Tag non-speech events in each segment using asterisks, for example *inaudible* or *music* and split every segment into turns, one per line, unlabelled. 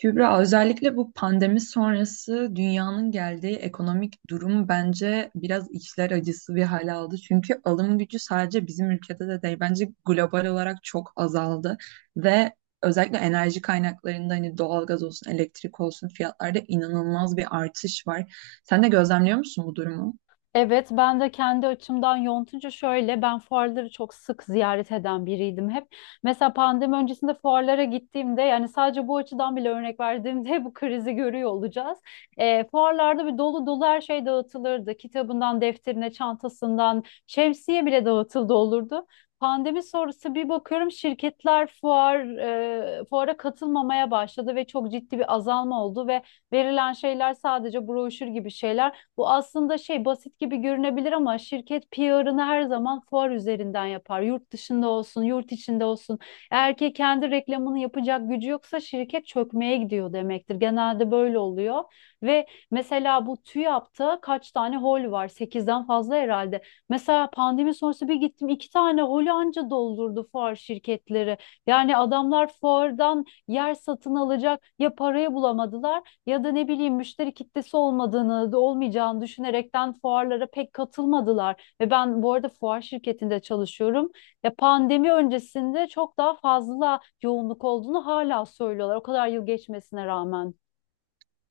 Kübra, özellikle bu pandemi sonrası dünyanın geldiği ekonomik durum bence biraz içler acısı bir hale aldı. Çünkü alım gücü sadece bizim ülkede de değil, bence global olarak çok azaldı. Ve özellikle enerji kaynaklarında hani doğalgaz olsun, elektrik olsun fiyatlarda inanılmaz bir artış var. Sen de gözlemliyor musun bu durumu?
Evet, ben de kendi açımdan yontunca şöyle, ben fuarları çok sık ziyaret eden biriydim hep. Mesela pandemi öncesinde fuarlara gittiğimde, yani sadece bu açıdan bile örnek verdiğimde *laughs* bu krizi görüyor olacağız. Fuarlarda dolu dolu her şey dağıtılırdı. Kitabından, defterine, çantasından, şemsiye bile dağıtıldı olurdu. Pandemi sonrası bir bakıyorum şirketler fuara katılmamaya başladı ve çok ciddi bir azalma oldu ve verilen şeyler sadece broşür gibi şeyler. Bu aslında şey basit gibi görünebilir ama şirket PR'ını her zaman fuar üzerinden yapar. Yurt dışında olsun, yurt içinde olsun. Eğer ki kendi reklamını yapacak gücü yoksa şirket çökmeye gidiyor demektir. Genelde böyle oluyor. Ve mesela bu TÜYAP'ta kaç tane hol var? Sekizden fazla herhalde. Mesela pandemi sonrası bir gittim iki tane holü anca doldurdu fuar şirketleri. Yani adamlar fuardan yer satın alacak ya parayı bulamadılar ya da ne bileyim müşteri kitlesi olmadığını, olmayacağını düşünerekten fuarlara pek katılmadılar. Ve ben bu arada fuar şirketinde çalışıyorum. Ya pandemi öncesinde çok daha fazla yoğunluk olduğunu hala söylüyorlar. O kadar yıl geçmesine rağmen.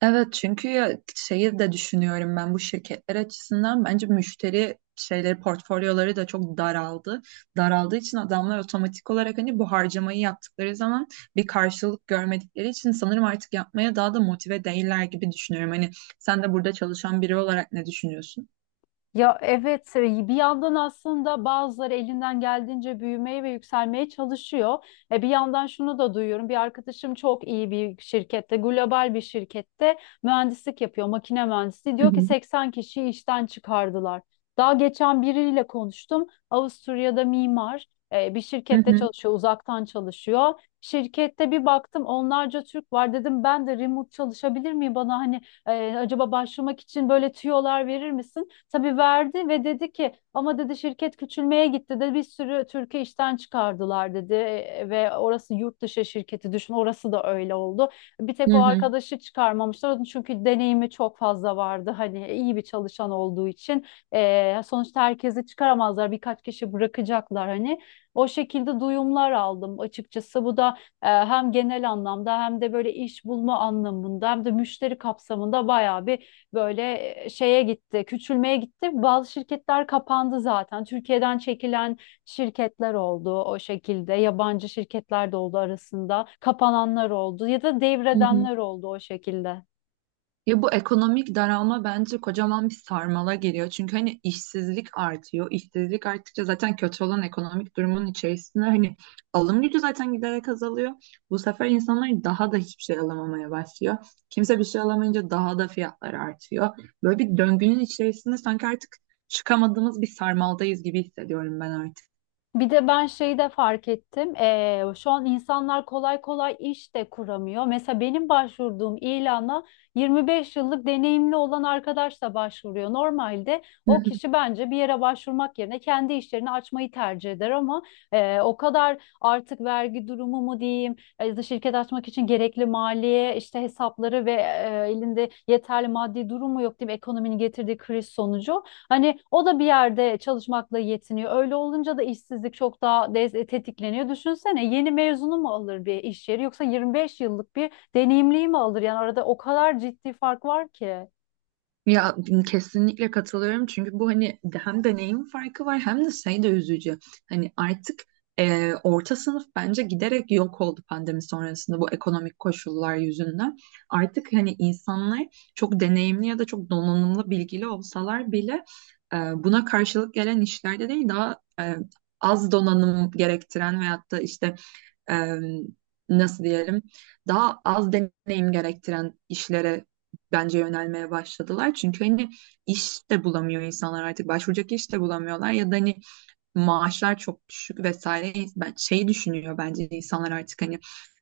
Evet, çünkü ya şeyi de düşünüyorum, ben bu şirketler açısından bence müşteri şeyleri, portfolyoları da çok daraldı. Daraldığı için adamlar otomatik olarak hani bu harcamayı yaptıkları zaman bir karşılık görmedikleri için sanırım artık yapmaya daha da motive değiller gibi düşünüyorum. Hani sen de burada çalışan biri olarak ne düşünüyorsun?
Ya evet, bir yandan aslında bazıları elinden geldiğince büyümeye ve yükselmeye çalışıyor. Bir yandan şunu da duyuyorum. Bir arkadaşım çok iyi bir şirkette, global bir şirkette mühendislik yapıyor, makine mühendisliği.
Hı
Diyor ki
hı.
80 kişiyi işten çıkardılar. Daha geçen biriyle konuştum. Avusturya'da bir
Hı
şirkette
hı,
çalışıyor, uzaktan çalışıyor. Şirkette bir baktım onlarca Türk var dedim ben de remote çalışabilir miyim bana acaba başlamak için böyle tüyolar verir misin? Tabii verdi ve dedi ki ama dedi şirket küçülmeye gitti de bir sürü Türkiye işten çıkardılar dedi. Ve orası yurt dışı şirketi düşün orası da öyle oldu. Bir tek
hı
o
hı,
arkadaşı çıkarmamışlar onun çünkü deneyimi çok fazla vardı hani, iyi bir çalışan olduğu için. Sonuçta herkesi çıkaramazlar birkaç kişi bırakacaklar hani, o şekilde duyumlar aldım açıkçası. Bu da hem genel anlamda hem de böyle iş bulma anlamında hem de müşteri kapsamında bayağı bir böyle şeye gitti, küçülmeye gitti. Bazı şirketler kapandı zaten. Türkiye'den çekilen şirketler oldu o şekilde. Yabancı şirketler de oldu arasında. Kapananlar oldu ya da
hı hı.
devredenler oldu o şekilde.
Ya, bu ekonomik daralma bence kocaman bir sarmala giriyor. Çünkü hani işsizlik artıyor. İşsizlik arttıkça zaten kötü olan ekonomik durumun içerisinde hani alım gücü zaten giderek azalıyor. Bu sefer insanlar daha da hiçbir şey alamamaya başlıyor. Kimse bir şey alamayınca daha da fiyatlar artıyor. Böyle bir döngünün içerisinde sanki artık çıkamadığımız bir sarmaldayız gibi hissediyorum ben artık.
Bir de ben şeyi de fark ettim. Şu an insanlar kolay kolay iş de kuramıyor. Mesela benim başvurduğum ilana 25 yıllık deneyimli olan arkadaş da başvuruyor. Normalde o kişi bence bir yere başvurmak yerine kendi işlerini açmayı tercih eder ama o kadar artık vergi durumu mu diyeyim, ya da şirket açmak için gerekli maliye işte hesapları ve elinde yeterli maddi durumu yok diyeyim ekonominin getirdiği kriz sonucu. Hani o da bir yerde çalışmakla yetiniyor. Öyle olunca da işsizlik çok daha tetikleniyor. Düşünsene yeni mezunu mu alır bir iş yeri yoksa 25 yıllık bir deneyimliyi mi alır? Yani arada o kadar ciddi fark var ki.
Ya, kesinlikle katılıyorum çünkü bu hani hem deneyim farkı var, hem de şey de üzücü. Hani artık orta sınıf bence giderek yok oldu pandemi sonrasında bu ekonomik koşullar yüzünden. Artık hani insanlar çok deneyimli ya da çok donanımlı, bilgili olsalar bile e, buna karşılık gelen işlerde değil, daha az donanım gerektiren, veyahut da işte e, nasıl diyelim, daha az deneyim gerektiren işlere bence yönelmeye başladılar. Çünkü hani iş de bulamıyor insanlar, artık başvuracak iş de bulamıyorlar ya da hani maaşlar çok düşük vesaire. Ben şeyi düşünüyor, bence insanlar artık hani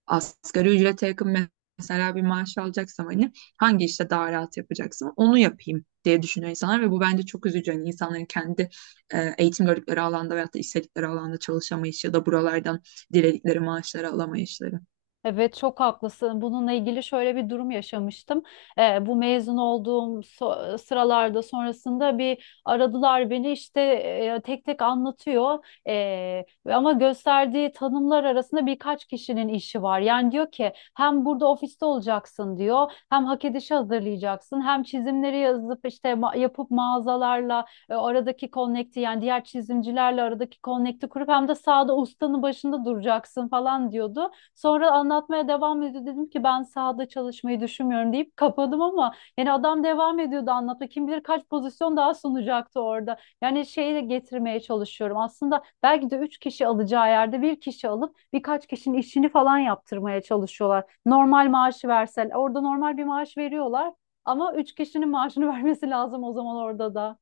asgari ücrete yakın mesela bir maaş alacaksam hani hangi işte daha rahat yapacaksam onu yapayım diye düşünüyor insanlar ve bu bence çok üzücü. Hani insanların kendi eğitim gördükleri alanda veyahut da istedikleri alanda çalışamayışı ya da buralardan diledikleri maaşları alamayışları.
Evet çok haklısın. Bununla ilgili şöyle bir durum yaşamıştım. Bu mezun olduğum sıralarda sonrasında bir aradılar beni işte, tek tek anlatıyor. Ama gösterdiği tanımlar arasında birkaç kişinin işi var. Yani diyor ki hem burada ofiste olacaksın diyor. Hem hak edişi hazırlayacaksın. Hem çizimleri yazıp işte yapıp mağazalarla, aradaki connect'i yani diğer çizimcilerle aradaki connect'i kurup hem de sahada ustanın başında duracaksın falan diyordu. Sonra anlatmaya devam ediyor. Dedim ki ben sahada çalışmayı düşünmüyorum deyip kapadım ama yani adam devam ediyordu anlatmaya. Kim bilir kaç pozisyon daha sunacaktı orada. Yani şeyi de getirmeye çalışıyorum. Aslında belki de üç kişi alacağı yerde bir kişi alıp birkaç kişinin işini falan yaptırmaya çalışıyorlar. Normal maaşı versen orada normal bir maaş veriyorlar ama üç kişinin maaşını *laughs* vermesi lazım o zaman orada da.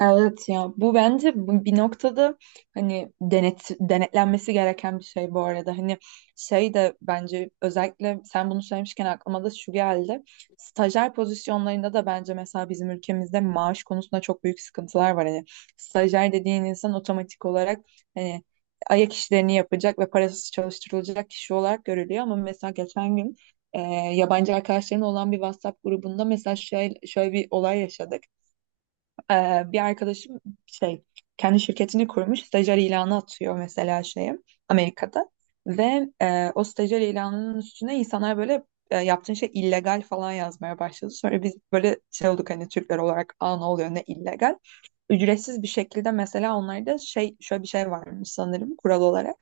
Evet ya, bu bence bu bir noktada hani denetlenmesi gereken bir şey bu arada. Hani şey de, bence özellikle sen bunu söylemişken, aklıma da şu geldi. Stajyer pozisyonlarında da bence mesela bizim ülkemizde maaş konusunda çok büyük sıkıntılar var. Hani stajyer dediğin insan otomatik olarak hani ayak işlerini yapacak ve parasız çalıştırılacak kişi olarak görülüyor. Ama mesela geçen gün e, yabancı arkadaşların olan bir WhatsApp grubunda mesela şöyle bir olay yaşadık. Bir arkadaşım şey kendi şirketini kurmuş, stajyer ilanı atıyor mesela şeye, Amerika'da, ve o stajyer ilanının üstüne insanlar böyle yaptığın şey illegal falan yazmaya başladı. Sonra biz böyle şey olduk, hani Türkler olarak, aa, ne oluyor, ne illegal. Ücretsiz bir şekilde, mesela onlarda şey şöyle bir şey varmış sanırım kural olarak.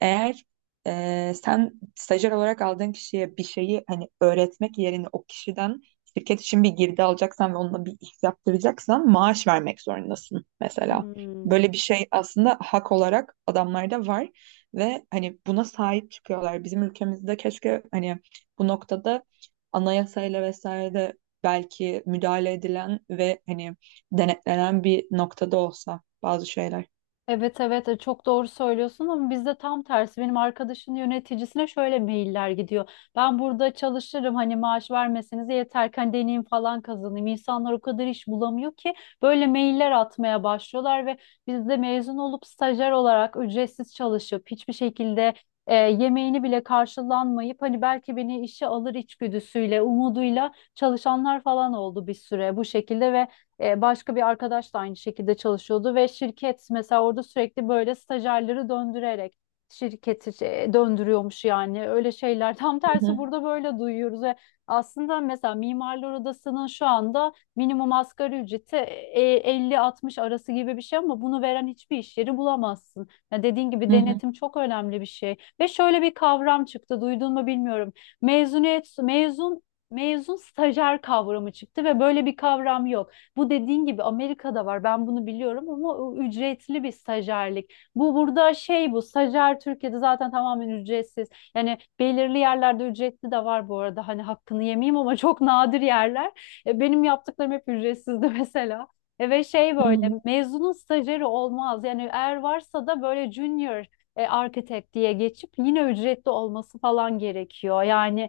Eğer sen stajyer olarak aldığın kişiye bir şeyi hani öğretmek yerine o kişiden şirket için bir girdi alacaksan ve onunla bir iş yaptıracaksan, maaş vermek zorundasın mesela.
Hmm.
Böyle bir şey aslında hak olarak adamlarda var ve hani buna sahip çıkıyorlar. Bizim ülkemizde keşke hani bu noktada anayasayla vesaire belki müdahale edilen ve hani denetlenen bir noktada olsa bazı şeyler.
Evet, evet, çok doğru söylüyorsun ama bizde tam tersi benim arkadaşın yöneticisine şöyle mailler gidiyor. Ben burada çalışırım hani maaş vermeseniz yeter ki hani deneyim falan kazanayım. İnsanlar o kadar iş bulamıyor ki böyle mailler atmaya başlıyorlar ve biz de mezun olup stajyer olarak ücretsiz çalışıp hiçbir şekilde yemeğini bile karşılanmayıp hani belki beni işe alır içgüdüsüyle umuduyla çalışanlar falan oldu bir süre bu şekilde ve başka bir arkadaş da aynı şekilde çalışıyordu ve şirket mesela orada sürekli böyle stajyerleri döndürerek şirketi döndürüyormuş yani öyle şeyler. *laughs* Tam tersi
Hı,
burada böyle duyuyoruz ve aslında mesela Mimarlar Odası'nın şu anda minimum asgari ücreti 50-60 arası gibi bir şey ama bunu veren hiçbir iş yeri bulamazsın. Ya dediğin gibi
hı hı,
denetim çok önemli bir şey. Ve şöyle bir kavram çıktı, duydun mu bilmiyorum. Mezuniyet, mezun, mezun stajyer kavramı çıktı ve böyle bir kavram yok. Bu dediğin gibi Amerika'da var. Ben bunu biliyorum ama o ücretli bir stajyerlik. Bu burada şey bu stajyer Türkiye'de zaten tamamen ücretsiz. Yani belirli yerlerde ücretli de var bu arada. Hani hakkını yemeyeyim ama çok nadir yerler. Benim yaptıklarım hep ücretsizdi *laughs* mesela. Ve şey
hı
böyle
hı.
mezunun stajyeri olmaz. Yani eğer varsa da böyle junior architect diye geçip yine ücretli olması falan gerekiyor. Yani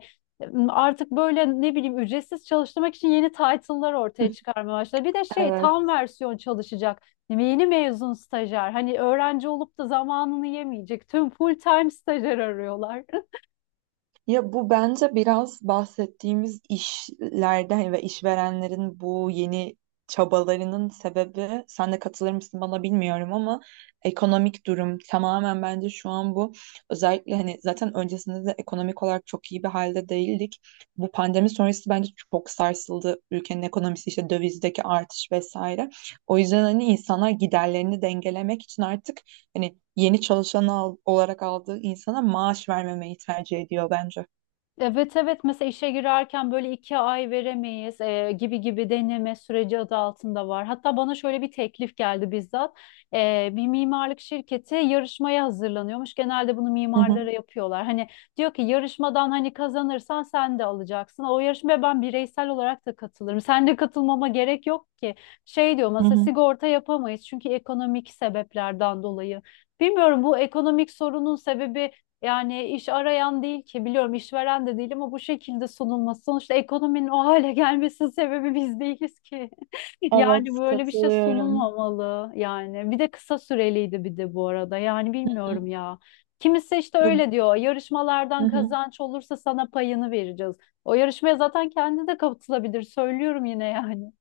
artık böyle ne bileyim ücretsiz çalıştırmak için yeni title'lar
Hı.
ortaya çıkarmaya başladı. Bir de şey
Evet.
tam versiyon çalışacak. Yeni mezun stajyer. Hani öğrenci olup da zamanını yemeyecek. Tüm full time stajyer arıyorlar.
Ya, bu bence biraz bahsettiğimiz işlerden ve işverenlerin bu yeni çabalarının sebebi, sen de katılır mısın bana bilmiyorum ama, ekonomik durum tamamen bence şu an bu. Özellikle hani zaten öncesinde de ekonomik olarak çok iyi bir halde değildik. Bu pandemi sonrası bence çok sarsıldı ülkenin ekonomisi, işte dövizdeki artış vesaire. O yüzden hani insanlar giderlerini dengelemek için artık hani yeni çalışan olarak aldığı insana maaş vermemeyi tercih ediyor bence.
Evet evet mesela işe girerken böyle iki ay veremeyiz gibi gibi deneme süreci adı altında var. Hatta bana şöyle bir teklif geldi bizzat. Bir mimarlık şirketi yarışmaya hazırlanıyormuş. Genelde bunu
Hı hı,
mimarlara yapıyorlar. Hani diyor ki yarışmadan hani kazanırsan sen de alacaksın. O yarışmaya ben bireysel olarak da katılırım. Sen de katılmama gerek yok ki. Şey diyor
hı
mesela
hı.
sigorta yapamayız çünkü ekonomik sebeplerden dolayı. Bilmiyorum bu ekonomik sorunun sebebi yani iş arayan değil ki biliyorum işveren de değil ama bu şekilde sunulması sonuçta ekonominin o hale gelmesinin sebebi biz değiliz ki. *laughs* Yani
Evet,
böyle bir şey
katılıyorum.
sunulmamalı yani. Bir de kısa süreliydi bir de bu arada. Yani bilmiyorum
Hı.
ya. Kimisi işte
Ya,
öyle diyor.
hı
Yarışmalardan
hı.
kazanç olursa sana payını vereceğiz. O yarışmaya zaten kendi de katılabilir. Söylüyorum yine yani.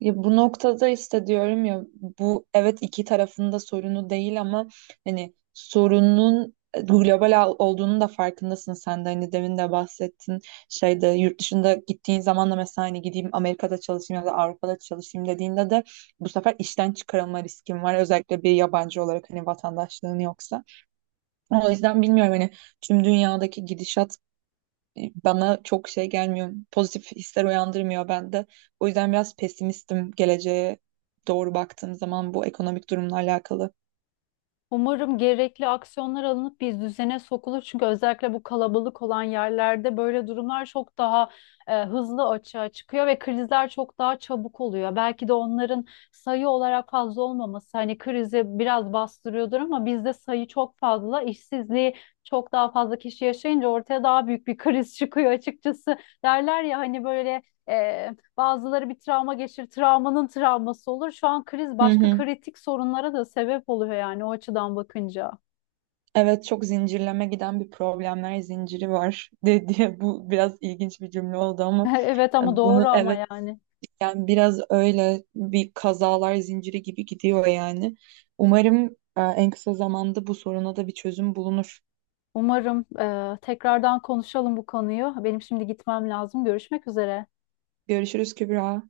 Ya, bu noktada işte diyorum ya, bu evet iki tarafında sorunu değil ama hani sorunun global olduğunun da farkındasın sen de, hani demin de bahsettin, şeyde, yurt dışında gittiğin zaman da mesela hani gideyim Amerika'da çalışayım ya da Avrupa'da çalışayım dediğinde de bu sefer işten çıkarılma riskin var, özellikle bir yabancı olarak hani vatandaşlığın yoksa. O yüzden bilmiyorum hani tüm dünyadaki gidişat bana çok şey gelmiyor. Pozitif hisler uyandırmıyor bende. O yüzden biraz pesimistim, geleceğe doğru baktığım zaman, bu ekonomik durumla alakalı.
Umarım gerekli aksiyonlar alınıp bir düzene sokulur. Çünkü özellikle bu kalabalık olan yerlerde böyle durumlar çok daha hızlı açığa çıkıyor ve krizler çok daha çabuk oluyor. Belki de onların sayı olarak fazla olmaması hani krizi biraz bastırıyordur ama bizde sayı çok fazla, işsizliği çok daha fazla kişi yaşayınca ortaya daha büyük bir *laughs* kriz çıkıyor açıkçası. Derler ya hani böyle e, bazıları bir travma geçirir, travmanın travması olur. Şu an kriz
Hı
başka
hı.
kritik sorunlara da sebep oluyor yani o açıdan bakınca.
Evet, çok zincirleme giden bir problemler zinciri var *laughs* diye, bu biraz ilginç bir cümle oldu
*laughs*
ama,
Evet ama
yani
doğru
bunu,
ama
evet,
yani.
yani biraz öyle bir kazalar zinciri gibi gidiyor yani. Umarım en kısa zamanda bu soruna da bir çözüm bulunur.
Umarım, tekrardan konuşalım bu konuyu. Benim şimdi gitmem lazım. Görüşmek üzere.
Görüşürüz Kübra.